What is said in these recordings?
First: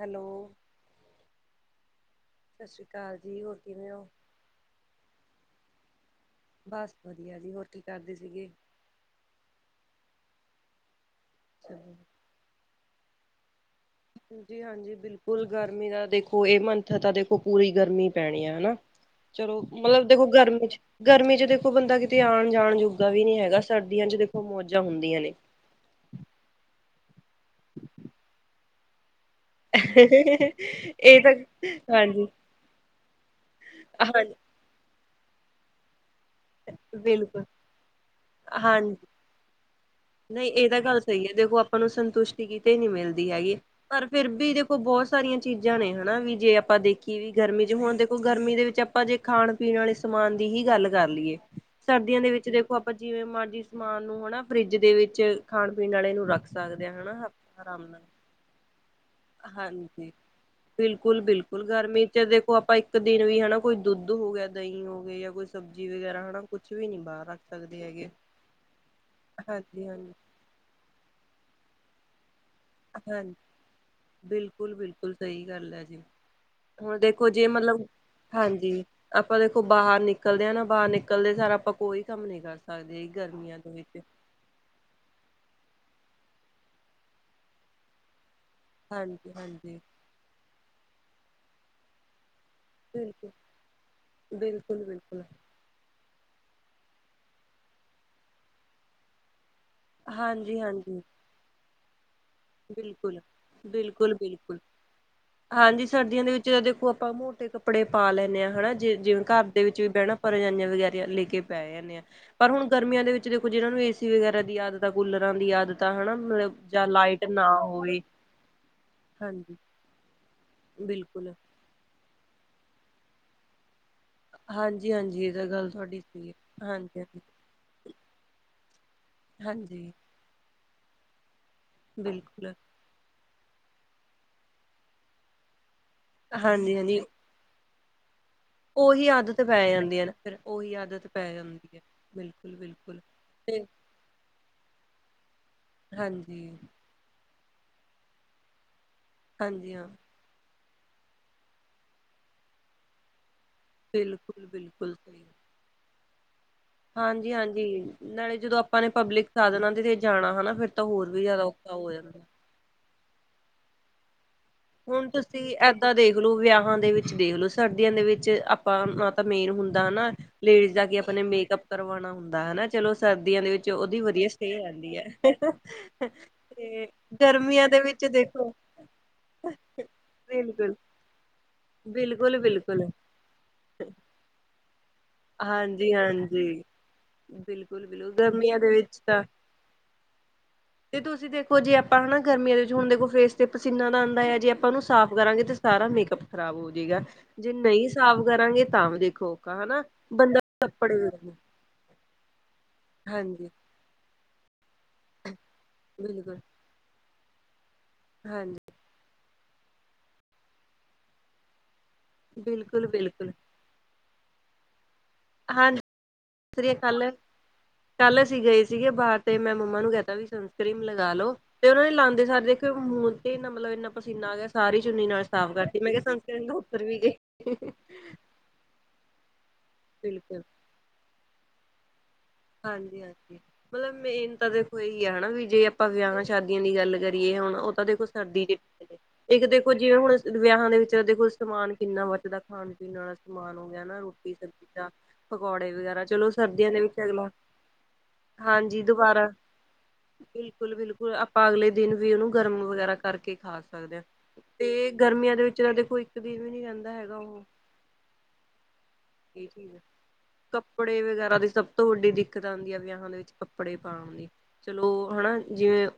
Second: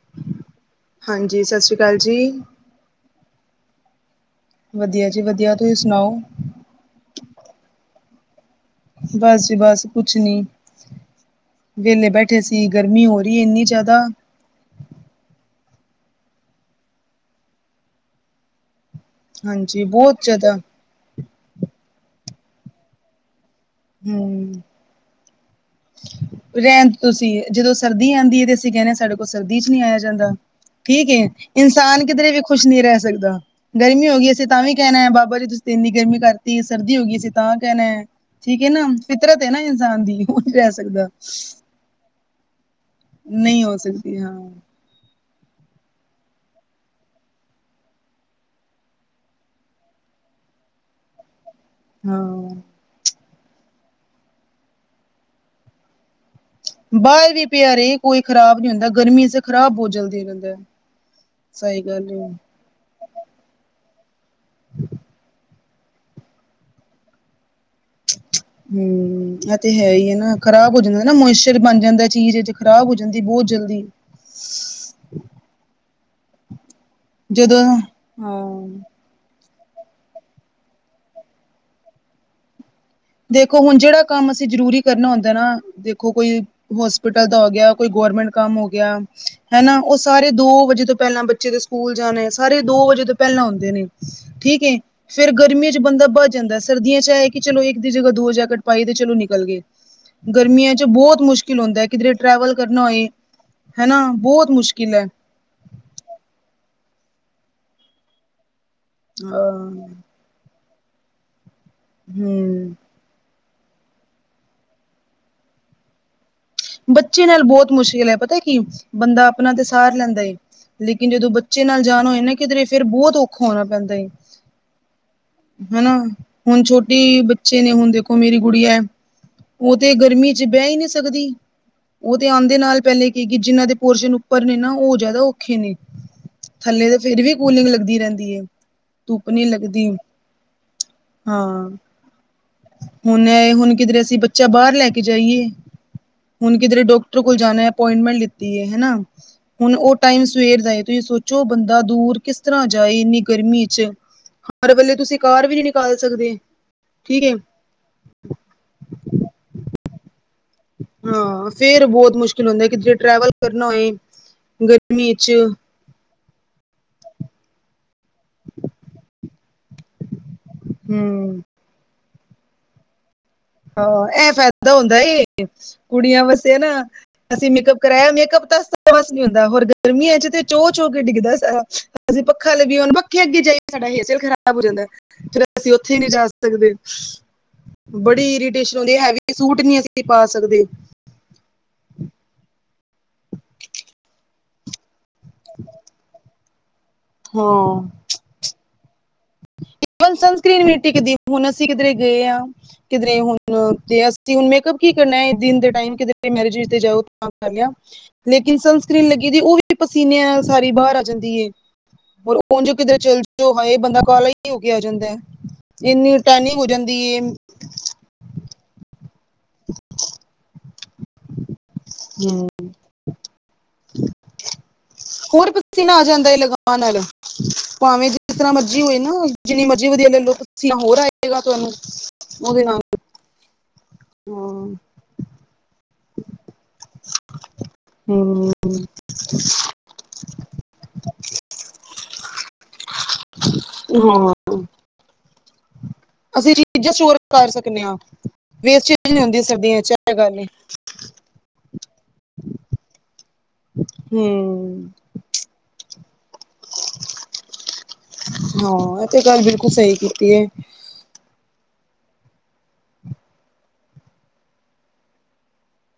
Hello. ਹਾਂਜੀ ਸਸ ਸ੍ਰੀ ਕਾਲ ਜੀ। ਸਸ ਸ੍ਰੀ ਕਾਲ ਜੀ। ਹੋਰ ਕਿਵੇਂ ਓ? ਵਧੀਆ ਜੀ ਵਧੀਆ। ਤੁਸੀ ਸੁਣਾਓ? ਬਸ ਵਧੀਆ ਜੀ। ਹੋਰ ਕੀ ਕਰਦੇ ਸੀਗੇ? ਬਸ ਜੀ ਬਸ ਕੁਛ ਨੀ। ਵੇਲੇ ਚਲੋ ਬੈ ਠੈ ਸੀ ਗਰਮੀ ਹੋ ਰੀ ਏ, ਏਨੀ ਜਾਦਾ। ਜੀ ਹਾਂਜੀ। ਬਿਲਕੁਲ ਗਰਮੀ ਦਾ ਦੇਖੋ, ਇਹ ਮੰਥ ਤਾਂ ਦੇਖੋ ਪੂਰੀ ਗਰਮੀ ਪੈਣੀ ਆ ਹਨਾਂ। ਚਲੋ ਹਾਂਜੀ ਮਤਲਬ ਬਹੁਤ ਦੇਖੋ ਜ਼ਿਆਦਾ ਗਰਮੀ ਚ ਗਰਮੀ ਚ ਦੇਖੋ ਬੰਦਾ ਕਿਤੇ ਆਣ-ਜਾਣ ਜੋਗਾ ਵੀ ਨ੍ਹੀਂ ਹੈਗਾ ਸਰਦੀਆਂ ਚ ਦੇਖੋ ਹੂੰ ਮੌਜਾਂ ਹੁੰਦੀਆਂ ਨੇ। ਰਹਿਣ ਦੋ ਤੁਸੀਂ, ਜਦੋਂ ਸਰਦੀ ਆਂਦੀ ਐ ਤੇ ਅਸੀਂ ਕਹਿਨੇ ਸਾਡੇ ਕੋਲ ਸਰਦੀ ਚ ਨ੍ਹੀਂ ਆਇਆ ਜਾਂਦਾ। ਠੀਕ ਏ, ਇਹ ਤਾਂ ਇਨਸਾਨ ਹਾਂਜੀ ਕਿਧਰੇ ਵੀ ਖੁਸ਼ ਨ੍ਈ ਰਹਿ ਸਕਦਾ ਗਰਮੀ ਹੋ ਗਈ ਹਾਂਜੀ ਅਸੀਂ ਤਾਂ ਵੀ ਕਹਿਣਾ ਐ ਬਾਬਾ ਜੀ ਤੁਸੀਂ ਤੇ ਇੰਨੀ ਗਰਮੀ ਕਰਤੀ, ਸਰਦੀ ਹੋ ਗਈ ਅਸੀ ਤਾਂ ਕਹਿਣਾ ਐ। ਹਾਂਜ, ਉਹ ਨਈਂ ਨਹੀਂ ਇਹ ਰਹਿ ਤਾਂ ਗੱਲ ਸਕਦਾ ਸਹੀ ਐ ਦੇਖੋ ਆਪਾਂ ਨੂੰ ਸੰਤੁਸ਼ਟੀ ਕੀਤੀ ਕਿਤੇ ਨ੍ਹੀਂ ਮਿਲਦੀ ਹੈਗੀ ਨਹੀਂ ਹੋ ਪਰ ਸਕਦੀ ਫਿਰ ਹਾਂ ਵੀ ਦੇਖੁ ਦੇਖੋ ਬਹੁਤ ਸਾਰੀਆਂ ਚੀਜ਼ਾਂ ਨੇ ਹਨਾਂ ਵੀ ਜੇ ਆਪਾਂ ਦੇਖੀ ਵੀ ਗਰਮੀ ਚ ਹੁਣ ਦੇਖੋ ਗਰਮੀ ਦੇ ਵਿੱਚ ਆਪ ਆਪਾਂ ਜੇ ਖਾਣ-ਪੀਣ ਵਾਲੇ ਸਮਾਨ ਦੀ ਹੀ ਗੱਲ ਕਰ ਲਈਏ ਸਰਦੀਆਂ ਦੇ ਵਿੱਚ ਹਾਂ ਦੇਖੋ ਆਪਾਂ ਆਪਾਂ ਜਿਵੇਂ ਮਰਜ਼ੀ ਸਮਾਨ ਨੂੰ ਹਨਾ ਫਰਿੱਜ ਦੇ ਵਿੱਚ ਖਾਣ-ਪੀਣ ਵਾਲੇ ਨੂੰ ਰੱਖ ਸਕਦੇ ਆ ਹਨਾ ਬਾਹਰ ਵੀ ਪਿਆ ਆਰਾਮ ਰੇ ਨਾਲ ਕੋਈ ਖ਼ਰਾਬ ਨੀ ਹੁੰਦਾ, ਗਰਮੀ ਚ ਖ਼ਰਾਬ ਬਹੁਤ ਹਾਂਜੀ। ਜਲਦੀ ਹੋ ਜਾਂਦਾ। ਬਿਲਕੁਲ ਬਿਲਕੁਲ, ਸਹੀ ਗਰਮੀ ਗੱਲ ਹੈ ਚ ਦੇਖ ਆਪਾਂ ਇੱਕ ਦਿਨ ਵੀ ਹਨਾ ਕੋਈ ਦੁੱਧ ਹੋ ਗਿਆ, ਦਹੀਂ ਹੋ ਗੇ ਜਾਂ ਕੋਈ ਸਬਜ਼ੀ ਵਗੈਰਾ ਹਨਾ ਕੁਛ ਵੀ ਨੀ ਬਾਹਰ ਰੱਖ ਸਕਦੀ ਹੈਗੇ। ਹਂ ਆ ਤੇ ਹਾਂਜੀ ਹੈ ਈ ਹਾਂਜੀ ਐ ਨਾ ਖ਼ਰਾਬ ਹੋ ਜਾਂਦਾ ਨਾ ਮੋਇਸ਼ਰ ਬਣ ਜਾਂਦਾ ਚੀਜ਼ ਇਚ ਹਾਂਜ ਬਿਲਕੁਲ ਬਿਲਕੁਲ ਸਹੀ ਗੱਲ ਐ ਜੀ। ਹੁਣ ਦੇਖੋ ਜੇ ਜਦੋਂ ਮਤਲਬ ਹਾਂ ਹਾਂਜੀ ਆਪਾਂ ਦੇਖੋ ਬਾਹਰ ਨਿਕਲਦੇ ਹਾਂ ਨਾ ਬਾਹਰ ਨਿਕਲਦੇ ਸਾਰਾ ਆਪਾਂ ਕੋਈ ਕੰਮ ਨੀ ਕਰ ਸਕਦੇ। ਗਰਮੀਆਂ ਦੇਖੋ ਦੇ ਹੁਣ ਵਿੱਚ ਜਿਹੜਾ ਕੰਮ ਅਸੀਂ ਜ਼ਰੂਰੀ ਕਰਨਾ ਹੁੰਦਾ ਨਾ ਦੇਖੋ ਕੋਈ ਹੋਸਪਿਟਲ ਦਾ ਹੋ ਗਿਆ, ਕੋਈ ਗਵਰਮੈਂਟ ਕੰਮ ਹੋ ਗਿਆ। ਹਾਂਜੀ ਹਾਂਜੀ ਹੈਨਾਂ ਉਹ ਸਾਰੇ ਦੋ ਵਜੇ ਤੋਂ ਪਹਿਲਾਂ ਬੱਚੇ ਦੇ ਸਕੂਲ ਜਾਣੇ ਸਾਰੇ ਦੋ ਵਜੇ ਤੋਂ ਬਿਲਕੁਲ ਪਹਿਲਾਂ ਹੁੰਦੇ ਨੇ ਠੀਕ ਏ, ਬਿਲਕੁਲ ਬਿਲਕੁਲ ਫੇਰ ਗਰਮੀਆਂ ਚ ਬੰਦਾ ਬਚ ਜਾਂਦਾ ਏ। ਸਰਦੀਆਂ ਚ ਇਹ ਕਿ ਚਲੋ ਇੱਕ ਦੀ ਜਗ੍ਹਾ ਦੋ ਜੈਕਟ ਪਾਈ ਤੇ ਚਲੋ ਨਿਕਲ ਗਏ, ਹਾਂਜੀ ਗਰਮੀਆਂ ਚ ਹਾਂਜੀ ਬਹੁਤ ਮੁਸ਼ਕਿਲ ਮੁਸ਼ਕਿਲ ਹੁੰਦਾ, ਕਿਧਰੇ ਟਰੈਵਲ ਕਰਨਾ ਹੋਏ ਬਿਲਕੁਲ ਹਨਾਂ ਬਿਲਕੁਲ ਬਹੁਤ ਬਿਲਕੁਲ ਮੁਸ਼ਕਿਲ ਐ। ਹਾਂਜੀ ਸਰਦੀਆਂ ਦੇ ਵਿੱਚ ਦੇਖੋ ਆਪਾਂ ਮੋਟੇ ਕੱਪੜੇ ਪਾ ਲੈਣੇ ਆਂ ਹਨਾਂ ਜੇ ਜਿਵੇਂ ਘਰ ਦੇ ਵਿੱਚ ਵੀ ਅਹ ਬਹਿਣਾ ਅਪਾਂ ਰਜਾਇਆਂ ਵਗੈਰਾ ਲੈ ਕੇ ਪੈ ਜਾਂਣੇ ਆ, ਪਰ ਹੁਣ ਹਮ ਗਰਮੀਆਂ ਦੇ ਵਿੱਚ ਦੇਖੋ ਜਿਹਨਾਂ ਨੂੰ ਏ ਸੀ ਵਗੈਰਾ ਦੀ ਆਦਤ ਆ, ਕੂਲਰਾਂ ਦੀ ਆਦਤ ਆ ਹਨਾਂ ਮਤਲਬ ਜਾਂ ਲਾਈਟ ਬੱਚੇ ਨਾਲ ਨਾ ਬੋਤ ਹੋਵੇ ਮੁਸ਼ਕਿਲ ਐ ਪਤਾ ਕੀ ਬੰਦਾ ਹਾਂਜੀ ਆਪਣਾ ਤੇ ਸਾਰ ਲੈਂਦਾ ਏ ਲੇਕਿਨ ਜਦੋਂ ਬਿਲਕੁਲ, ਬਚ ਬੱਚੇ ਨਾਲ ਜਾਣ ਹੋਏ ਨਾ ਕਿਧਰੇ ਫੇਰ ਬਹੁਤ ਔਖਾ ਹੋਣਾ ਪੈਂਦਾ ਏ। ਹਾਂਜੀ-ਹਾਂਜੀ ਇਹ ਤਾਂ ਗੱਲ ਹਨਾਂ ਤੁਹਾਡੀ ਸਹੀ ਹੈ, ਹੁਣ ਹਾਂਜੀ-ਹਾਂਜੀ। ਛੋਟੀ ਬੱਚੇ ਨੇ ਹੁਣ ਦੇਖੋ ਮੇਰੀ ਕੁੜੀ ਐ ਹਾਂਜੀ, ਉਹ ਹਾਂਜੀ ਤੇ ਗਰਮੀ ਚ ਬਹਿ ਈ ਨ੍ਹੀਂ ਸਕਦੀ। ਉਹ ਤੇ ਬਿਲਕੁਲ, ਆਂਦੇ ਨਾਲ ਪਹਿਲੇ ਕੇ ਗੀ ਜਿੰਨਾਂ ਦੇ ਪੋਰਸ਼ਨ ਉੱਪਰ ਨੇ ਨਾ ਉਹ ਜ਼ਿਆਦਾ ਓ ਔਖੇ ਨੇ ਥੱਲੇ ਤਾਂ ਹਾਂਜੀ-ਹਾਂਜੀ। ਫਿਰ ਵੀ ਕੂਲਿੰਗ ਲੱਗਦੀ ਰਹਿੰਦੀ ਐ। ਉਹੀ ਆਦਤ ਪੈ ਜਾਂਦੀ ਐ ਨਾ ਫਿਰ ਓਹੀ ਆਦਤ ਪੈ ਜਾਂਦੀ ਐ। ਬਿਲਕੁਲ ਬਿਲਕੁਲ। ਹੁਣੇ ਹੁਣ ਕਿਧਰੇ ਅਸੀਂ ਬੱਚਾ ਬਾਹਰ ਲੈ ਕੇ ਜਾਈਏ ਹਾਂਜੀ, ਹੁਣ ਕਿਧਰੇ ਡੋਕ ਟਰ ਕੋਲ ਜਾਣਾ ਅਪੋਇੰਟਮੈਂਟ ਲਿਤੀ ਐ ਹਨਾਂ, ਹਾਂਜੀ ਹੁਣ ਹਾਂ, ਉਹ ਟਾਈਮ ਸਵੇਰ ਦਾ ਏ ਤੁਸੀਂ ਸੋ ਚੋ ਬੰਦਾ ਦੂਰ ਕਿਸ ਤਰ੍ਹਾਂ ਜਾਏ ਇੰਨੀ ਗਰਮੀ ਇਚ ਹਰ ਬਿਲਕੁਲ-ਬਿਲਕੁਲ ਵੇਲੇ ਤੁਸੀਂ ਕਾਰ ਵੀ ਨੀ ਕਾਲ ਸਕਦੇ। ਠੀਕ ਹੈ ਹਾਂਜੀ ਹਾਂਜੀ, ਨਾਲੇ ਜਦੋਂ ਆਪਾਂ ਨੇ ਪਬਲਿਕ ਸਾਧਨਾਂ ਦੇ ਤੇ ਜਾਣਾ ਹਨਾ ਫਿਰ ਤਾਂ ਹੋਰ ਵੀ ਜ਼ਿਆਦਾ ਔਖਾ ਹੋ ਜਾਂਦਾ। ਚਲੋ ਜੇ ਕਿਧਰੇ ਟਰੈਵਲ ਕਰਨਾ ਹੋਏ। ਹੁਣ ਗਰਮੀ ਚ ਤੁਸੀਂ ਏਦਾਂ ਦੇਖ ਲਓ ਵਿਆਹਾਂ ਦੇ ਵਿੱਚ ਦੇਖਲੋ ਸਰਦੀਆਂ ਦੇ ਵਿੱਚ ਆਪਾਂ ਅ ਤਾਂ ਮੇਨ ਹੁੰਦਾ ਹਨਾਂ ਲੇਡੀਜ਼ ਜਾ ਕੇ ਆਪਣੇ ਹਮ ਮੇਕਅਪ ਕਰਵਾਣਾ ਹੁੰਦਾ ਹਨਾਂ। ਚਲੋ ਸਰਦੀਆਂ ਦੇ ਵਿੱਚ ਉਹਦੀ ਹਾਂ ਵਧੀਆ ਇਹ ਸਟੇਅ ਹੋ ਫਾਇਦਾ ਜਾਂਦੀ ਹੁੰਦਾ ਏ ਹੈ ਕੁੜੀਆਂ ਵਸੇ ਨਾ ਤੇ ਗਰਮੀਆਂ ਦੇ ਵਿੱਚ ਦੇਖੋ ਬਸ ਨੀ ਹੁੰਦਾ ਹੋਰ ਗਰਮੀਆਂ 'ਚ ਤੇ ਚੋਅਹ ਬਿਲਕੁਲ ਚੋਹ ਕੇ ਡਿੱਗਦਾ ਸਾਰਾ ਅਸੀਂ ਬਿਲਕੁਲ ਪੱਖਾ ਲਭੀਏ ਬਿਲਕੁਲ ਵੀ ਪੱਖੇ ਅੱਗੇ ਜਾਈਏ ਤੇ ਸਾਡਾ ਹੇਅਰ ਸਟਾਈਲ ਖਰਾਬ ਹੋ ਜਾਂਦਾ ਫਿਰ ਅਸੀਂ ਹਾਂਜੀ ਉੱਥੇ ਨਹੀਂ ਜਾ ਹਾਂਜੀ ਸਕਦੇ ਬਿਲਕੁਲ ਬਿਲ ਗ [unintelligible] ਇਰਿਟੇਸ਼ਨ ਹੁੰਦੀ ਹੈਵੀ ਸੂਟ ਨੀ ਅਸੀਂ ਪਾ ਸਕਦੇ। ਤੇ ਤੁਸੀਂ ਦੇਖੋ ਜੇ ਆਪਾਂ ਹਨਾ ਗਰਮੀਆਂ ਦੇ ਵਿੱਚ ਹੁਣ ਦੇਖੋ ਫੇਸ ਤੇ ਪਸੀਨਾ ਦਾ ਆਉਂਦਾ ਹੈ ਜੇ ਆਪਾਂ ਨੂੰ ਸਾਫ਼ ਜੇ ਕਰਾਂਗੇ ਤੇ ਸਾਰਾ ਮੇਕਅਪ ਖਰਾਬ ਹੋ ਜਾਏਗਾ। ਹਾਂ ਜੇ ਨਹੀਂ ਸਾਫ਼ ਕਰਾਂਗੇ ਤਾਂ ਵੀ ਦੇਖੋ ਔਖਾ ਹਨਾ। ਹੁਣ ਬੰਦਾ ਸਨਸਕ੍ਰੀਨ ਵੀ ਨਹੀਂ ਕੱਪੜੇ ਟਿਕਦੀ! ਹੁਣ ਅਸੀਂ ਕਿਧਰੇ ਗਏ ਹਾਂ ਕਿਧਰੇ ਹੁਣ ਹਾਂਜੀ ਤੇ ਅਸੀਂ ਹੁਣ ਮੇਕਪ ਕੀ ਕਰਨਾ ਦਿਨ ਦੇ ਟੈਮ ਕਿਤੇ ਬਿਲਕੁਲ ਮੈਰਿਜ ਜਾਓ ਤਾਂ ਕਰ ਲਿਆ ਲੇਕਿਨ ਹਾਂਜੀ ਸਨ ਸਨਸਕਰੀਨ ਲੱਗੀ ਉਹ ਵੀ ਪਸੀਨੇ ਨਾਲ ਸਾਰੀ ਬਾਹਰ ਆ ਜਾਂਦੀ ਏ। ਔਰ ਉਂਝ ਬਿਲਕੁਲ ਕਿਧਰੇ ਚੱਲ ਬਿਲਕੁਲ ਜਾਓ! ਹਾਏ ਬੰਦਾ ਕਾਲਾ ਹੀ ਹੋ ਕੇ ਆ ਜਾਂਦਾ ਹਾਂਜੀ ਇੰਨੀ ਟੈਨਿੰਗ ਹੋ ਸ੍ਰੀ ਜਾਂਦੀ ਕੱਲ ਏ। ਕੱਲ ਅਸੀਂ ਗਏ ਸੀਗੇ ਬਾਹਰ ਤੇ ਮੈਂ ਮੰਮਾ ਨੂੰ ਕਹਿਤਾ ਸਨਕ੍ਰੀਮ ਲਗਾ ਲੋੋ। ਤੇ ਉਹ ਨੇ ਲਾਂਦੇ ਸਾਰੇ ਦੇਖਿਆ ਮੂੰਹ ਤੇ ਮਤਲਬ ਇੰਨਾ ਪਸੀਨਾ ਆ ਗਿਆ ਸਾਰੀ ਚੁੰਨੀ ਨਾਲ ਸਾਫ਼ ਕਰਤੀ ਮੈਂ ਕਿਹਾ ਸਨ ਨਹੀਂ ਲਗਾਉਣ ਨਾਲੋਂ [inaudible] ਜਿਸ ਤਰ੍ਹਾਂ ਮਰਜ਼ੀ ਹੋਏ ਨਾ ਜਿੰਨੀ ਮਰਜ਼ੀ ਵਧੀਆ ਲੈ ਲਓ ਬਿਲਕੁਲ ਪਸੀਨਾਂ ਹੋਰ ਆਏਗਾ ਤੁਹਾਨੂੰ। ਉਹਦੇ ਨਾਲ ਹਾਂਜੀ ਹਾਂਜੀ ਮਤਲਬ ਮੇਨ ਤਾਂ ਹਾਂ ਦੇਖੋ ਇਹੀ ਆ ਹਨਾ ਵੀ ਜੇ ਆਪਾਂ ਵਿਆਹਾਂ ਸ਼ਾਦੀਆਂ ਦੀ ਗੱਲ ਕਰੀਏ ਹੁਣ ਉਹ ਤਾਂ ਦੇਖੋ ਸਰਦੀ ਹੂੰ ਦੇ ਜਿ ਇੱਕ ਦੇਖੋ ਜਿਵੇਂ ਹੁਣ ਅਸਾਂ ਵਿਆਹਾਂ ਦੇ ਵਿੱਚ ਦੇਖੋ ਸਮਾਨ ਕਿੰਨਾ ਬਚਦਾ ਖਾਣ ਪੀਣ ਵਾਲਾ ਸਮਾਨ ਉਹ ਹੁੰਦਾ ਨਾ ਰੋਟੀ ਹਾਂ ਸਬਜ਼ੀ ਦਾ ਪਕੌੜੇ ਵਗੈਰਾ ਚਲੋ ਅਸੀਂ ਸਰਦੀਆਂ ਦੇ ਚੀਜ਼ਾਂ ਵਿੱਚ! ਸਟੋਰ ਅਗਲਾ ਕਰ ਸਕਦੇ ਹਾਂ ਹਾਂਜੀ ਵੇਸਟ ਚੀਜ਼ ਨੀ ਹੁੰਦੀ ਸਰਦੀਆਂ 'ਚ ਵਿਆਹ ਕਰਕੇ ਤੇ ਆਪਾਂ ਅਗਲੇ ਦਿਨ ਵੀ ਉਹਨੂੰ ਗਰਮ ਵਗੈਰਾ ਕਰਕੇ ਖਾ ਸਕਦੇ ਹਾਂ ਤੇ ਹੂੰ ਗਰਮੀਆਂ ਦੇ ਵਿੱਚ ਤਾਂ ਦੇਖੋ ਇੱਕ ਦਿਨ ਵੀ ਨਹੀਂ ਰਹਿੰਦਾ ਹੈਗਾ ਉਹ ਹੋਰ ਇਹ ਹੈ ਕਪ ਬੜੇ ਵਗੈਰਾ ਦੀ ਸਭ ਤੋਂ ਵੱਡੀ ਦਿੱਕਤ ਆਉਂਦੀ ਹੈ ਵਿਆਹਾਂ ਦੇ ਵਿੱਚ ਕੱਪੜੇ ਪਾਉਣ ਦੀ। ਚਲੋ ਹਨਾ ਜਿਵੇਂ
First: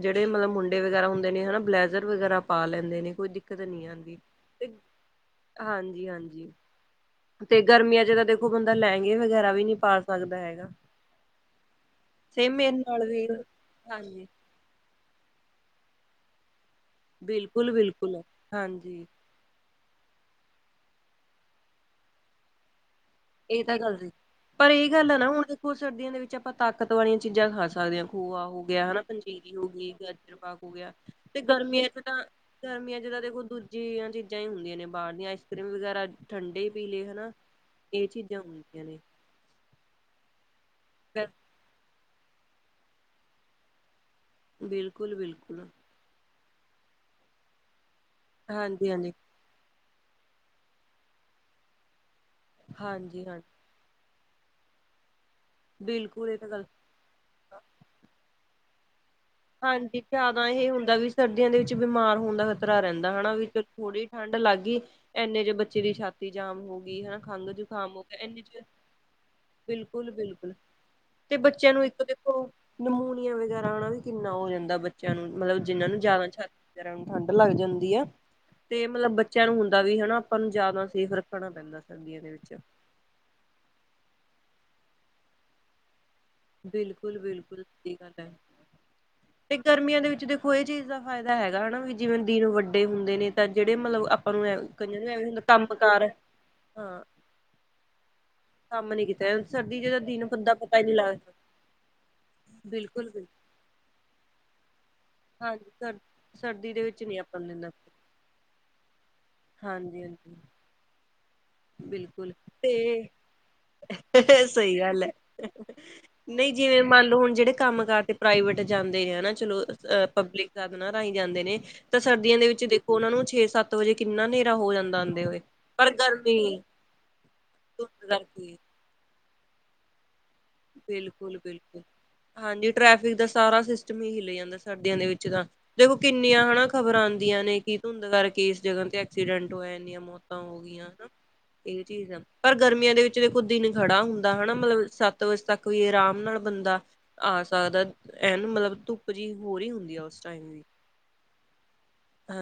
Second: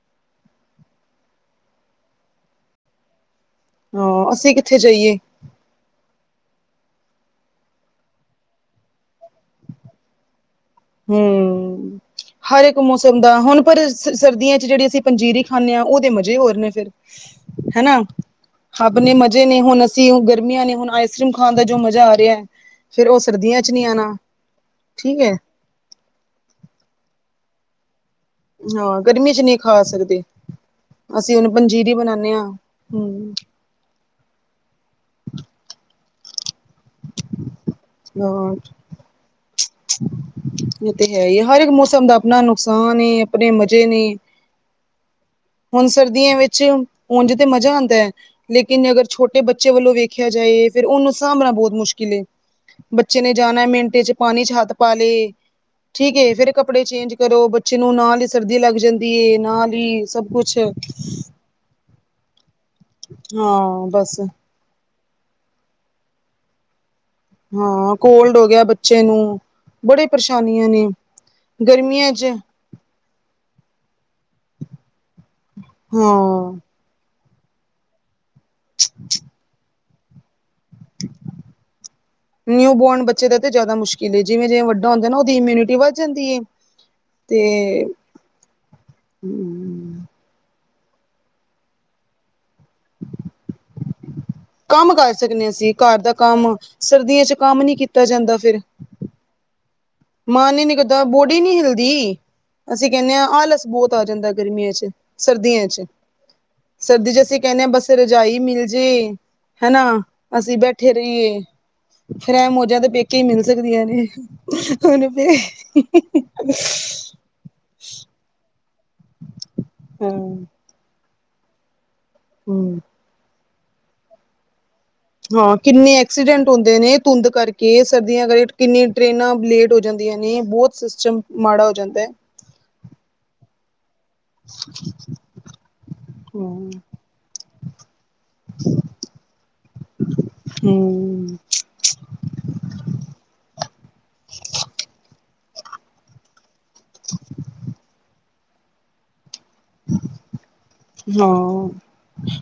ਜਿਹੜੇ ਮਤਲਬ ਮੁੰਡੇ ਵਗੈਰਾ ਹੁੰਦੇ ਨੇ ਹਨਾ ਬਲੇੈਜ਼ਰ ਵਗੈਰਾ ਪਾ ਲੈਂਦੇ ਨੇ ਕੋਈ ਦਿੱਕਤ ਨਹੀਂ ਆਉਂਦੀ ਹਾਂ ਅਸੀਂ ਤੇ ਕਿੱਥੇ ਜਾਈਏ? ਹਾਂਜੀ- ਹਾਂਜੀ। ਤੇ ਗਰਮੀਆਂ 'ਚ ਤਾਂ ਦੇਖੋ ਬੰਦਾ ਲਹਿੰਗੇ ਵਗੈਰਾ ਵੀ ਨਹੀਂ ਪਾ ਸਕਦਾ ਹੈਗਾ। ਹਮ ਸੇਮ ਹਰ ਮੇਰੇ ਇੱਕ ਨਾਲ ਮੌਸਮ ਵੀ ਦਾ ਹੁਣ ਪਰ ਹਾਂਜੀ ਸਰਦੀਆਂ 'ਚ ਜਿਹੜੀ ਅਸੀਂ ਪੰਜੀਰੀ ਖਾਂਦੇ ਹਾਂ ਉਹਦੇ ਮਜ਼ੇ ਹੋਰ ਨੇ ਫ਼ਿਰ। ਬਿਲਕੁਲ ਬਿਲਕੁਲ ਹਾਂਜੀ। ਜਿਹਨੇ ਹੁਣ ਅਸੀਂ ਉਹ ਗਰਮੀਆਂ ਨੇ ਹੁਣ ਆਈਸ ਕਰੀਮ ਖਾਣ ਦਾ ਜੋ ਮਜ਼ਾ ਆ ਰਿਹਾ। ਫੇਰ ਉਹ ਸਰਦੀਆਂ ਇਹ ਚ ਤਾਂ ਨਹੀਂ ਗੱਲ ਹੈਗੀ ਆਉਣਾ ਪਰ ਇਹ ਗੱਲ ਆ ਠੀਕ ਨਾ ਹੈ ਹੁਣ ਦੇਖੋ ਸਰਦੀਆਂ ਦੇ ਵਿੱਚ ਆਪਾਂ ਤਾਕਤ ਵਾਲੀਆਂ ਚੀਜ਼ਾਂ ਖਾ ਸਕਦੇ ਹਾਂ। ਖੋਆ ਹੋ ਗਿਆ ਹਾਂ ਹਨਾ, ਗਰਮੀ ਚ ਪੰਜੀਰੀ ਨਹੀਂ ਹੋ ਖਾ ਗਈ, ਸਕਦੇ ਗਾਜਰ ਪਾਕ ਹੋ ਗਿਆ ਅਸੀਂ ਤੇ ਹੁਣ ਗਰਮੀਆਂ ਪੰਜੀਰੀ 'ਚ ਤਾਂ ਬਣਾਉਦੇ ਹਾਂ ਗਰਮੀਆਂ 'ਚ ਤਾਂ ਹਮ ਦੇਖੋ ਦੂਜੀਆਂ ਚੀਜ਼ਾਂ ਹੀ ਹੁੰਦੀਆਂ ਨੇ ਬਾਹਰ ਦੀਆਂ ਆਈਸਕ੍ਰੀਮ ਵਗੈਰਾ ਠੰਡੇ ਪੀਲੇ ਹਨਾਂ ਇਹ ਚੀਜ਼ਾਂ ਹਾਂ ਹੁੰਦੀਆਂ ਨੇ। ਇਹ ਤੇ ਹੈ ਹੀ ਹੈ ਹਰ ਇੱਕ ਮੌਸਮ ਦਾ ਆਪਣਾ ਨੁਕਸਾਨ ਐ ਆਪਣੇ ਮਜ਼ੇ ਨੇ। ਬਿਲਕੁਲ ਬਿਲਕੁਲ। ਹੁਣ ਸਰਦੀਆਂ ਵਿੱਚ ਉਂਝ ਤੇ ਮਜ਼ਾ ਆਉੰਦਾ ਹੈ ਲੇਕਿਨ ਹਾਂਜੀ ਅਗਰ ਹਾਂਜੀ ਛੋਟੇ ਬੱਚੇ ਵੱਲੋਂ ਵੇਖਿਆ ਜਾਏ ਫੇਰ ਉਹਨੂੰ ਸਾਂਭਣਾ ਬਹੁਤ ਮੁਸ਼ਕਿਲ ਏ ਬੱਚੇ ਹਾਂਜੀ ਨੇ ਹਾਂਜੀ ਜਾਣਾ ਮਿੰਟ 'ਚ' ਪਾਣੀ ਚ ਹੱਥ ਪਾ ਲਏ, ਠੀਕ ਬਿਲਕੁਲ ਇਹ ਤਾਂ ਫੇਰ ਗੱਲ ਕੱਪੜੇ ਚੇਂਜ ਕਰੋ ਬੱ ਬੱਚੇ ਨੂੰ ਨਾਲ ਹੀ ਸਰਦੀ ਲੱਗ ਜਾਂਦੀ ਐ ਨਾਲ ਹੀ ਸਭ ਤਾਂ ਕੁਛ ਇਹ ਹੁੰਦਾ ਵੀ ਸਰਦੀਆਂ ਦੇ ਵਿੱਚ ਬਿਮਾਰ ਹੋਣ ਦਾ ਖ਼ਤਰਾ ਰਹਿੰਦਾ ਹਨਾ ਵੀ ਹਾਂ ਥੋੜੀ ਬਸ ਠੰਢ ਲੱਗ ਗਈ। ਇੰਨੇ ਚੇ ਬੱਚੇ ਦੀ ਛਾਤੀ ਜਾਮ ਹੋ ਗਈ ਹਨਾਂ। ਹਾਂ ਕੋਲਡ ਹੋ ਗਿਆ ਬੱਚੇ ਨੂੰ, ਬੜੇ ਬਿਲਕੁਲ-ਬਿਲਕੁਲ ਪਰੇਸ਼ਾਨੀਆਂ ਨੇ। ਤੇ ਬੱਚਿਆਂ ਨੂੰ ਇੱਕ ਗਰਮੀਆਂ ਚ ਦੇਖੋ ਨਮੂਨੀਆ ਵਗੈਰਾ ਨਾ ਵੀ ਕਿੰਨਾ ਹੋ ਜਾਂਦਾ ਬੱਚਿਆਂ ਨੂੰ ਮਤਲਬ ਜਿਹਨਾਂ ਨੂੰ ਜ਼ਿਆਦਾ ਸ਼ਾ ਹਾਂ ਵਗ਼ੈਰਾ ਨੂੰ ਠੰਢ ਲੱਗ ਜਾਂਦੀ ਐ ਤੇ ਮਤਲਬ ਬੱਚਿਆਂ ਨੂੰ ਹੁੰ ਦਾ ਵੀ ਹਨਾ ਆਪਾਂ ਨੂੰ ਜ਼ਿਆਦਾ ਸੇਫ ਰੱਖਣਾ ਪੈਂਦਾ ਸਰਦੀਆਂ ਦੇ ਵਿੱਚ। ਨਿਊ ਬੋਰਨ ਬੱਚੇ ਦਾ ਤਾਂ ਜ਼ਿਆਦਾ ਮੁਸ਼ਕਿਲ ਐ ਜਿਵੇਂ ਜਿਵੇਂ ਵੱਡਾ ਹੁੰਦਾ ਨਾ ਉਹਦੀ ਇਮਿਊਨਿਟੀ ਵਧ ਜਾਂਦੀ ਐ। ਬਿਲਕੁਲ-ਬਿਲਕੁਲ ਸੀ ਗੱਲ ਐ ਤੇ ਗਰਮੀਆਂ ਹਮ ਦੇ ਵਿੱਚ ਦੇਖੋ ਕੋਈ ਇਹ ਚੀਜ਼ ਦਾ ਫਾਇਦਾ ਹੈਗਾ ਹਨਾ ਵੀ ਜਿਵੇਂ ਦਿਨ ਵੱਡੇ ਹੁੰਦੇ ਨੇ ਤਾਂ ਜਿਹੜੇ ਮਤਲਬ ਕੰਮ ਕਈਆਂ ਨੂੰ ਕਰ ਐ ਵੀ ਹੁੰਦਾ ਸਕਦੇ ਹਾਂ ਕੰਮ ਅਸੀਂ ਘਰ ਕਾਰ ਦਾ ਕੰਮ ਹਾਂ ਸਰਦੀਆਂ ਚ ਕੰਮ ਨੀ ਕੀਤਾ ਜਾਂਦਾ ਫਿਰ ਕੰਮ ਨੀ ਕੀਤਾ ਸਰਦੀ ਜ ਮਨ ਹੀ ਨੀ ਕਿੱਦਾਂ ਬੋਡੀ ਨੀ ਹਿਲਦੀ ਅਸੀਂ ਕਹਿੰਦੇ ਹਾਂ ਬਿਲਕੁਲ-ਬਿਲਕੁਲ ਆਲਸ ਬਹੁਤ ਆ ਜਾਂਦਾ ਗਰਮੀਆਂ ਚ ਸਰਦੀਆਂ ਹਾਂਜੀ ਚ, ਸਰ ਦੇ ਵਿੱਚ ਸਰਦੀ ਨੀ ਚ ਅਸੀਂ ਆਪਾਂ ਨੂੰ ਕਹਿੰਦੇ ਹਾਂ ਦਿੰਦਾ ਬਸ ਰਜਾਈ ਮਿਲ ਜੇ ਹਨਾ ਹਾਂਜੀ-ਹਾਂਜੀ ਅਸੀਂ ਬੈਠੇ ਰਹੀਏ ਬਿਲਕੁਲ ਫਿਰ ਐ ਮੌਜਾਂ ਦੇ ਤੇ ਪੇਕੇ ਹੀ ਮਿਲ ਸਕਦੀਆਂ ਨੇ ਸਹੀ ਗੱਲ ਐ, ਹੁਣ ਫੇਰ ਨਹੀਂ ਜਿਵੇਂ ਮੰਨ ਲਓ ਹੁਣ ਜਿਹੜੇ ਕੰਮ ਕਾਰ ਤੇ ਪ੍ਰਾਈਵੇਟ ਜਾਂਦੇ ਹਨਾ ਚਲੋ ਅਹ ਹੂੰ ਪਬਲਿਕ ਸਾਧਨਾਂ ਰਾਹੀਂ ਜਾਂਦੇ ਨੇ ਤਾਂ ਸਰਦੀਆਂ ਦੇ ਵਿੱਚ ਹੂੰ ਦੇਖੋ ਉਹਨਾਂ ਨੂੰ ਛੇ ਸੱਤ ਵਜੇ ਕਿੰਨਾ ਹਨੇਰਾ ਹੋ ਜਾਂਦਾ ਹੋਏ ਹਾਂ ਪਰ ਕਿੰਨੇ ਗਰਮੀ ਐਕਸੀਡੈਂਟ ਹੁੰਦੇ ਨੇ ਧੁੰਦ ਕਰਕੇ ਸਰਦੀਆਂ ਕਰਕੇ ਕਿੰਨੀ ਆ ਟਰੇਨਾਂ ਲੇਟ ਹੋ ਜਾਂਦੀਆਂ ਨੇ ਬਹੁਤ ਸਿਸਟਮ ਬਿਲਕੁਲ ਮਾੜਾ ਹੋ ਬਿਲਕੁਲ ਜਾਂਦਾ ਐ ਹਾਂਜੀ ਟ੍ਰੈਫਿਕ ਦਾ ਸਾਰਾ ਸਿਸਟਮ ਹੀ ਹਿਲ ਜਾਂਦਾ ਸਰਦੀਆਂ ਦੇ ਵਿੱਚ ਤਾਂ ਦੇਖੋ ਕਿੰਨੀਆਂ ਹਨਾ ਹੂੰ ਖ਼ਬਰਾਂ ਆਂਦੀਆਂ ਨੇ ਕਿ ਧੁੰਦ ਕਰਕੇ ਇਸ ਜਗ੍ਹਾ ਤੇ ਐਕਸੀਡੈਂਟ ਹੋਇਆ ਔਰ ਨ ਮੌਤਾਂ ਹੋ ਗਈਆਂ ਹਨਾ ਹੂੰ ਇਹ ਚੀਜ਼ ਆ ਪਰ ਗਰਮੀਆਂ ਦੇ ਵਿੱਚ ਦੇਖੋ ਦਿਨ ਖੜਾ ਹੁੰਦਾ ਹਨਾ ਮਤਲਬ ਸੱਤ ਵਜ ਤੱਕ ਵੀ ਆਰਾਮ ਨਾਲ ਬੰਦਾ ਆ ਸਕਦਾ ਐਨ ਮਤਲਬ ਧੱਪ ਕੁਝੀ ਹੋਰ ਈ ਹੁੰਦੀ ਆ ਉਸ ਟਾਈਮ ਦੀ ਹਾਂ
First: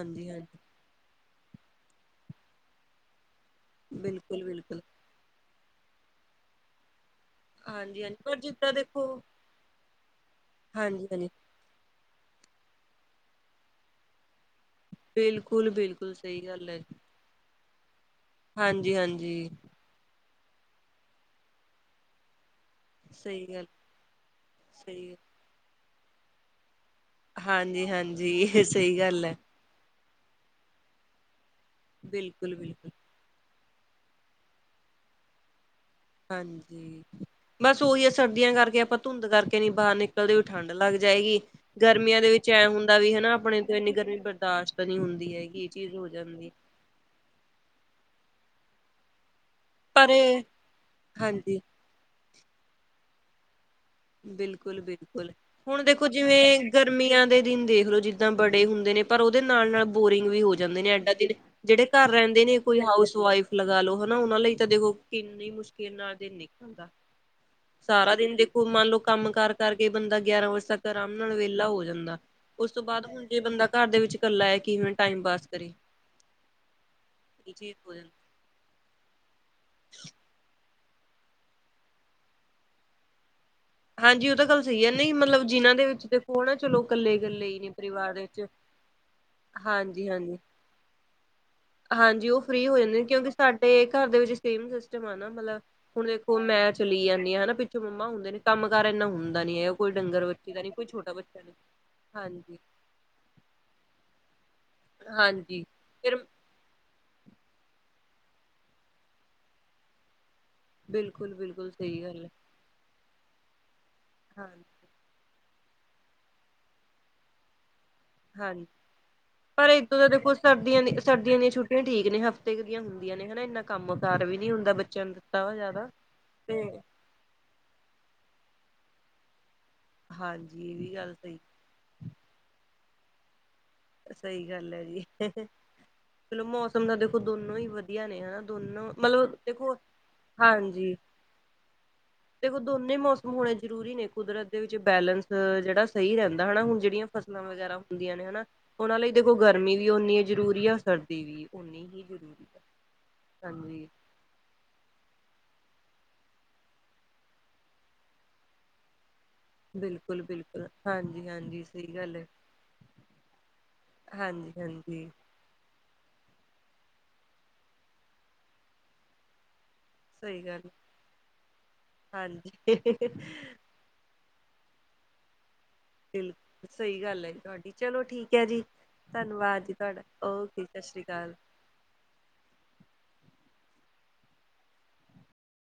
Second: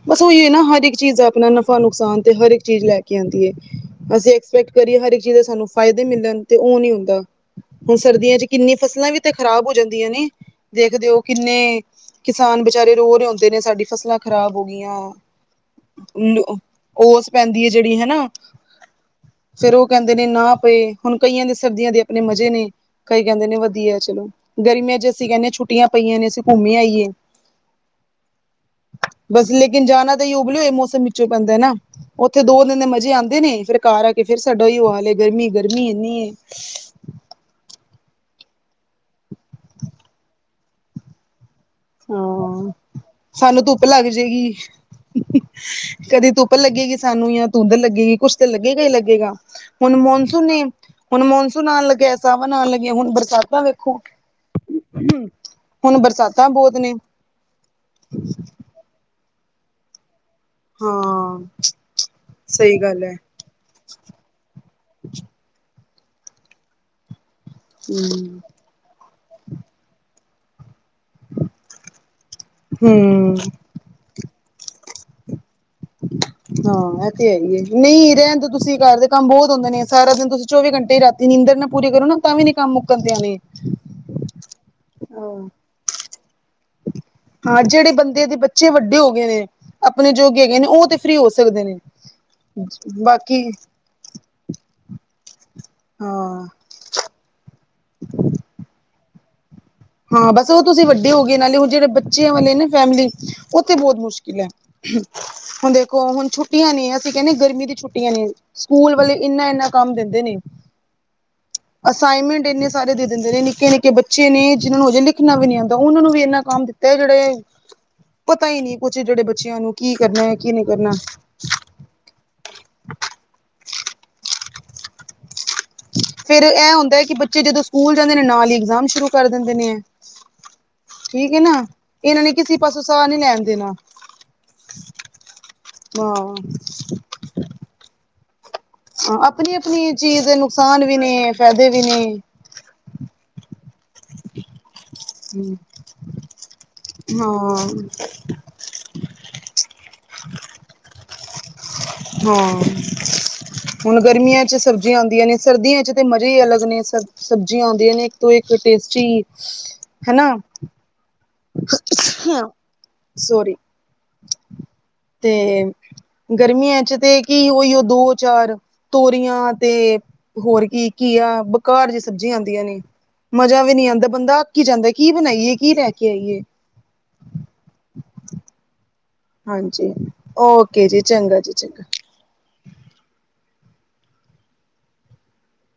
ਬਸ ਉਹੀ ਐ ਹਾਂਜੀ ਨਾ ਹਰ ਇੱਕ ਚੀਜ਼ ਐ ੜ ਆਪਣਾ ਨਫਾ ਨੁਕਸਾਨ ਤੇ ਹਰ ਇੱਕ ਚੀਜ਼ ਲੈ ਕੇ [unintelligible] ਅਸੀਂ ਬਿਲਕੁਲ ਐਕਸਪੈਕਟ ਬਿਲਕੁਲ ਕਰੀਏ ਹਰ ਚੀਜ਼ ਦੇ ਸਾਨੂੰ ਫਾਇਦੇ ਮਿਲਣ ਤੇ ਉਹ ਨੀ ਹੁੰਦਾ ਹੁਣ ਹਾਂਜੀ ਹਾਂਜੀ ਪਰ ਸਰਦੀਆਂ ਚ ਜਿੱਦਾਂ ਕਿੰਨੀ ਦੇਖੋ ਫਸਲਾਂ ਵੀ ਤੇ ਖ਼ਰਾਬ ਹੋ ਜਾਂਦੀਆਂ ਨੇ ਦੇਖਦੇ ਹਾਂਜੀ ਹੋ ਹਾਂਜੀ ਕਿੰਨੇ ਕਿਸਾਨ ਬ ਵਿਚਾਰੇ ਰੋ ਰਹੇ ਹੁੰਦੇ ਨੇ ਸਾਡੀ ਫਸਲਾਂ ਖ਼ਰਾਬ ਹੋ ਗਈਆਂ, ਬਿਲਕੁਲ ਬਿਲਕੁਲ ਸਹੀ ਓਸ ਪੈਂਦੀ ਹੈ ਜਿਹੜੀ ਹਨਾ ਹਾਂਜੀ-ਹਾਂਜੀ ਫੇਰ ਉਹ ਕਹਿੰਦੇ ਨੇ ਨਾ ਪਈ ਹੁਣ ਕਈਆਂ ਦੇ ਸਰਦੀਆਂ ਦੇ ਆਪਣੇ ਮਜ਼ੇ ਨੇ ਕਈ ਕਹਿੰਦੇ ਸਹੀ ਨੇ ਗੱਲ ਵਧੀਆ ਚਲੋ ਗਰਮੀਆਂ ਚੇ ਸਹੀ ਅਸੀਂ ਕਹਿੰਦੇ ਛੁੱਟੀਆਂ ਪਈਆਂ ਨੇ ਅਸੀਂ ਘੁੰਮੇ ਆਈਏ ਹਾਂਜੀ-ਹਾਂਜੀ ਇਹ ਸਹੀ ਗੱਲ ਐ। ਬਸ ਲੇਕਿਨ ਜਾਣਾ ਤਾਂ ਹੀ ਉਬਲਿਓ ਇਹ ਮੌਸਮ ਵਿੱਚੋਂ ਪੈਂਦਾ ਨਾ ਉੱਥੇ ਬਿਲਕੁਲ ਦੋ ਦਿਨ ਦੇ ਬਿਲਕੁਲ ਮਜ਼ੇ ਆਉਦੇ ਨੇ ਫਿਰ ਘਰਰ ਆ ਕੇ ਫੇਰ ਸਾਡਾ ਈ ਉਹ ਹਾਲੇ ਗਰਮੀ-ਗਰਮੀ ਇੰਨੀ ਹਾਂਜੀ ਬਸ ਉਹੀ ਆ ਸਰਦੀਆਂ ਕਰਕੇ ਆਪਾਂ ਧੁੰਦ ਕਰਕੇ ਨੀ ਬਾਹਰ ਨਿਕਲਦੇ ਹੋ ਠੰਢ ਲੱਗ ਜਾਏਗੀ। ਗਰਮੀਆਂ ਦੇ ਵਿੱਚ ਐਂ ਹਾਂ ਹੁੰਦਾ ਵੀ ਹਨਾ ਆਪਣੇ ਸਾਨੂੰ ਤੋਂ ਧੁੱਪ ਇੰਨੀ ਲੱਗ ਗਰਮੀ ਜਾਏਗੀ ਬਰਦਾਸ਼ਤ ਨੀ ਹੁੰਦੀ ਹੈਗੀ ਇਹ ਚੀਜ਼ ਹੋ ਕਦੇ ਜਾਂਦੀ ਧੁੱਪ ਲੱਗੇਗੀ ਸਾਨੂੰ ਜਾਂ ਧੂੰਦ ਲੱਗੇਗੀ ਕੁੱਛ ਤਾਂ ਲੱਗੇਗਾ ਹੀ ਲੱਗੇਗਾ ਹੁਣ ਪਰ ਮੌਨਸੂਨ ਹੀ ਹੁਣ ਹਾਂਜੀ ਮੌਨਸੂਨ ਆਣ ਲੱਗਿਆ ਸਾਵਣ ਆਣ ਲਗੀਆਂ ਹੁਣ ਬਰਸਾਤਾਂ ਵੇਖੋ ਬਿਲਕੁਲ-ਬਿਲਕੁਲ ਹੁਣ ਦੇਖੋ ਬਰਸਾਤਾਂ ਜਿਵੇਂ ਤੇ ਬਹੁਤ ਨੇ ਗਰਮੀਆਂ ਦੇ ਦਿਨ ਦੇਖ ਲੋ ਜਿੱਦਾਂ ਬੜੇ ਹੁੰਦੇ ਨੇ ਪਰ ਉਹਦੇ ਨਾਲ-ਨਾਲ ਬੋਰਿੰਗ ਵੀ ਹੋ ਜਾਂਦੇ ਨੇ ਐਡਾ ਜ ਹਾਂ ਜਿਹੜੇ ਘਰ ਰਹਿੰਦੇ ਨੇ ਸਹੀ ਕੋਈ ਗੱਲ ਹੈ ਹਾਊਸ ਵਈਫ ਲਗਾ ਲੋ ਹਨਾ ਉਹਨਾਂ ਲਈ ਤਾਂ ਦੇਖੋ ਕਿੰਨੀ ਮੁਸ਼ਕਿਲ ਨਾਲ ਜ ਨਿਕਲਦਾ ਸਾਰਾ ਦਿਨ ਹਮ ਦੇਖੋ ਮੰਨ ਲਓ ਕੰਮ ਕਾਰ ਕਰਕੇ ਬੰਦਾ ਗਿਆਰਾਂ ਵਜੇ ਤੱਕ ਆਰਾਮ ਨਾਲ ਵਿਹਲਾ ਹੋ ਜਾਂਦਾ ਉਸ ਤੋਂ ਬਾਅਦ ਹੁਣ ਹਮ ਜੇ ਬੰਦਾ ਘਰ ਦੇ ਵਿੱਚ ਕਰਲਾ ਹੈ ਕਿਵੇਂ ਟਾਈਮ ਪਾਸ ਕਰੇ ਹਾਂ ਇਹ ਤੇ ਹੈ ਹੀ ਹੈ ਚੀਜ਼ ਹੋ ਜਾਂਦੀ। ਨਹੀਂ ਰਹਿਣਦੇ ਤੁਸੀਂ ਘਰ ਦੇ ਕੰਮ ਬਹੁਤ ਹੁੰਦੇ ਨੇ ਸਾਰਾ ਦਿਨ ਤੁਸੀਂ ਚੌਵੀ ਘਟੇ ਰਾਤੀ ਨੀਦਰ ਨਾ ਪੂਰੇ ਕਰੋ ਨਾ ਤਾਂ ਵੀ ਨੀ ਕੰਮ ਮੁੱਕਣਦੇ ਆਣੇ ਹਾਂਜੀ ਉਹ ਤਾਂ ਗੱਲ ਸਹੀ ਹੈ ਨਹੀਂ ਮਤਲਬ ਜਿਨਾਂ ਦੇ ਵਿੱਚ ਦੇਖੋ ਹੈ ਨਾ ਚਲੋ ਇਕੱਲੇ -ਕੱਲੇ ਹੀ ਹਾਂ ਨੇ ਜਿਹੜੇ ਪਰਿਵਾਰ ਬੰਦੇ ਦੇ ਵਿੱਚ ਬੱਚੇ ਵੱਡੇ ਹੋ ਗਏ ਨੇ ਹਾਂਜੀ ਆਪਣੇ -ਹਾਂਜੀ। ਜੋਗੇ ਹੈਗੇ ਨੇ ਉਹ ਤੇ ਫ੍ਰਰੀ ਹੋ ਸਕਦੇ ਨੇ ਹਾਂਜੀ ਉਹ ਫ੍ਰਰੀ ਹੋ ਜਾਂਦੇ ਨੇ ਕਿਉਂਕਿ ਬਾਕੀ ਸਾਡੇ ਘਰ ਦੇ ਵਿੱਚ ਸੇਮ ਸਿਸਟਮ ਆ ਨਾ ਮਤਲਬ ਹੁਣ ਦੇਖੋ ਹਾਂ ਮੈਚ ਚਲੀ ਜਾਂਦੀ ਆ ਹਨਾ ਪਿੱਛੋਂ ਮੰਮਾ ਹੁੰਦੇ ਨੇ ਕ ਕੰਮ ਕਾਰ ਇੰਨਾ ਹੁੰਦਾ ਨੀ ਹੈ ਉਹ ਹਾਂ ਬਸ ਉਹ ਤੁਸੀਂ ਵੱਡੇ ਹੋ ਗਏ ਨਾਲੇ ਹੁਣ ਜਿਹੜੇ ਬੱਚਿਆਂ ਵਾਲੇ ਹਾਂਜੀ- ਨਾ ਫੈਮਿਲੀ ਉਹਥੇ ਬਹੁਤ ਮੁਸ਼ਕਿਲ ਹੈ। ਹਾਂਜੀ ਹੁਣ ਦੇਖੋ ਫਿਰ ਹੁਣ ਛੁੱ ਛੁੱਟੀਆਂ ਨੇ ਅਸੀਂ ਕਹਿੰਦੇ ਗਰਮੀ ਦੀ ਛੁੱਟੀਆਂ ਨੇ ਸਕੂਲ ਵਾਲੇ ਇੰਨਾ-ਇੰਨਾ ਕੰਮ ਦਿੰਦੇ ਨੇ ਬਿਲਕੁਲ ਬਿਲਕੁਲ। ਸਹੀ ਗੱਲ ਹੈ ਅਸਾਈਨਮੈਂਟ ਇੰਨੇ ਸਾਰੇ ਦੇ ਦਿੰਦੇ ਨੇ ਨਿੱਕੇ ਨਿੱਕੇ ਬੱਚੇ ਨੇ ਹਾਂ- ਜਿਹਨਾਂ ਨੂੰ ਹੋ ਜਾਂ ਲੀਖਣਾ ਵੀ ਨੀ ਆਉਂਦਾ ਉਹਨਾਂ ਨੂੰ ਵੀ ਇੰਨਾਂਨਾ ਕੰਮ ਦਿੱਤਾ ਜਿਹੜੇ ਪਤਾ ਹਾਂਜੀ। ਹੀ ਨਹੀਂ ਕੁਛ ਜਿਹੜੇ ਬੱਚਿਆਂ ਪਰ ਨੂੰ ਕੀ ਕਰਨਾ ਹੈ ਕੀ ਨਹੀਂ ਕਰਨਾ। ਬ ਠੀਕ ਨੇ ਹਫ਼ਤੇ ਦੀਆਂ ਹੁੰਦੀਆਂ ਨੇ ਹਨਾ ਇੰਨਾ ਕੰਮ ਕਾਰ ਵੀ ਨੀ ਹੁੰਦਾ ਬੱਚਿਆਂ ਨੂੰ ਦਿੱਤਾ ਹੋਇਆ। ਫੇਰ ਇਹ ਹੁੰਦਾ ਹੈ ਕਿ ਬੱਚੇ ਜਦੋਂ ਸਕੂਲ ਜਾਂਦੇ ਨੇ ਨਾਲ ਹੀ ਇਗਜ਼ਾਮ ਸ਼ੁਰੂ ਕਰ ਦਿੰਦੇ ਨੇ ਹੈ। ਹਾਂਜੀ ਇਹ ਵੀ ਗੱਲ ਠੀਕ ਸਹੀ ਨਾ ਇਹਨਾਂ ਨੇ ਕਿਸੇ ਪਾਸੋਂ ਸਾਹ ਨੀ ਲੈਣ ਦੇਣਾ। ਸਹੀ ਗੱਲ ਹੈ ਜੀ ਹਾਂ ਚਲੋ ਮੌਸਮ ਦਾ ਦੇਖੋ ਦੋਨੋ ਹੀ ਵਧੀਆ ਵਦੀਆ ਨੇ ਹਨਾ ਦੋਨ ਮਤਲਬ ਦੇਖੋ ਆਪਣੀ-ਆਪਣੀ ਚੀਜ਼ ਦੇ ਨੁਕਸਾਨ ਹਾਂਜੀ। ਵੀ ਨੇ ਫਾਇਦੇ ਵੀ ਨੇ ਤੇਖੋ ਦੋਨੇ ਮੌਸਮ ਹੋਣੇ ਜ਼ਰੂਰੀ ਨੇ ਕੁਦਰਤ ਦੇ ਵਿੱਚ ਬੈਲੈਂਸ ਜਿਹੜਾ ਸਹੀ ਰਹਿੰਦਾ ਹਨਾ ਹੁਣ ਜਿਹੜੀਆਂ ਫਸਲਾਂ ਵਗੈਰਾ ਹਾਂ-ਹਾਂ ਹੁੰਦੀਆਂ ਨੇ ਹਨਾ। ਉਹਨਾਂ ਲਈ ਦੇਖੋ ਗਰਮੀ ਵੀ ਓਨੀ ਹੈ ਜ਼ਰੂਰੀ ਹੈ ਸਰਦੀ ਵੀ। ਓਨੀ ਹੀ ਜ਼ਰੂਰੀ ਹਾਂ ਆ ਹਾਂਜੀ ਉਹਨ। ਗਰਮੀਆਂ ਚ ਸਬਜ਼ੀਆਂ ਆਉਂਦੀਆਂ ਨੇ ਸਰਦੀਆਂ ਚ ਤੇ ਮਜ਼ੇ ਹੀ ਅਲੱਗ ਨੇ ਸ ਸਬਜ਼ੀਆਂ ਆਉਂਦੀਆਂ ਨੇ ਇੱਕ ਤੋਂ ਇੱਕ ਟੇਸਟੀ। ਬਿਲਕੁਲ ਹਨਾ ਬਿਲਕੁਲ। ਹਾਂਜੀ ਹਾਂਜੀ ਸਹੀ ਗੱਲ ਹੈ ਸੋਰੀ ਹਾਂਜੀ ਹਾਂਜੀ। ਤੇ ਗਰਮੀਆਂ ਚ ਤੇ ਕੀ ਹੋਇਓ ਦੋ ਚਾਰ ਤੋਰੀਆਂ ਤੇ ਸਹੀ ਗੱਲ ਹੋਰ ਕੀ ਘੀਆ ਬੁਕਾਰ ਜਿਹੀ ਸਬਜ਼ੀਆਂ ਹਾਂਜੀ ਆਉਂਦੀਆਂ ਨੇ ਬਿਲਕੁਲ ਮਜ਼ਾ ਵੀ ਨਹੀਂ ਆਉਂਦਾ ਬੰਦਾ। ਜਾਂਦਾ ਕੀ ਬਣਾਈਏ ਕੀ ਰਹਿ ਬਿਲੁ ਸਹੀ ਗੱਲ ਹੈ ਜੀ ਤੁਹਾਡੀ ਚਲੋ ਠੀਕ ਹੈ ਜੀ। ਧੰਨਵਾਦ ਜੀ ਹਾਂਜੀ ਤੁਹਾਡਾ ਓਕੇ ਸਤਿ ਜੀ ਸ਼੍ਰੀ ਅਕਾਲ। ਚੰਗਾ ਜੀ ਚੰਗਾ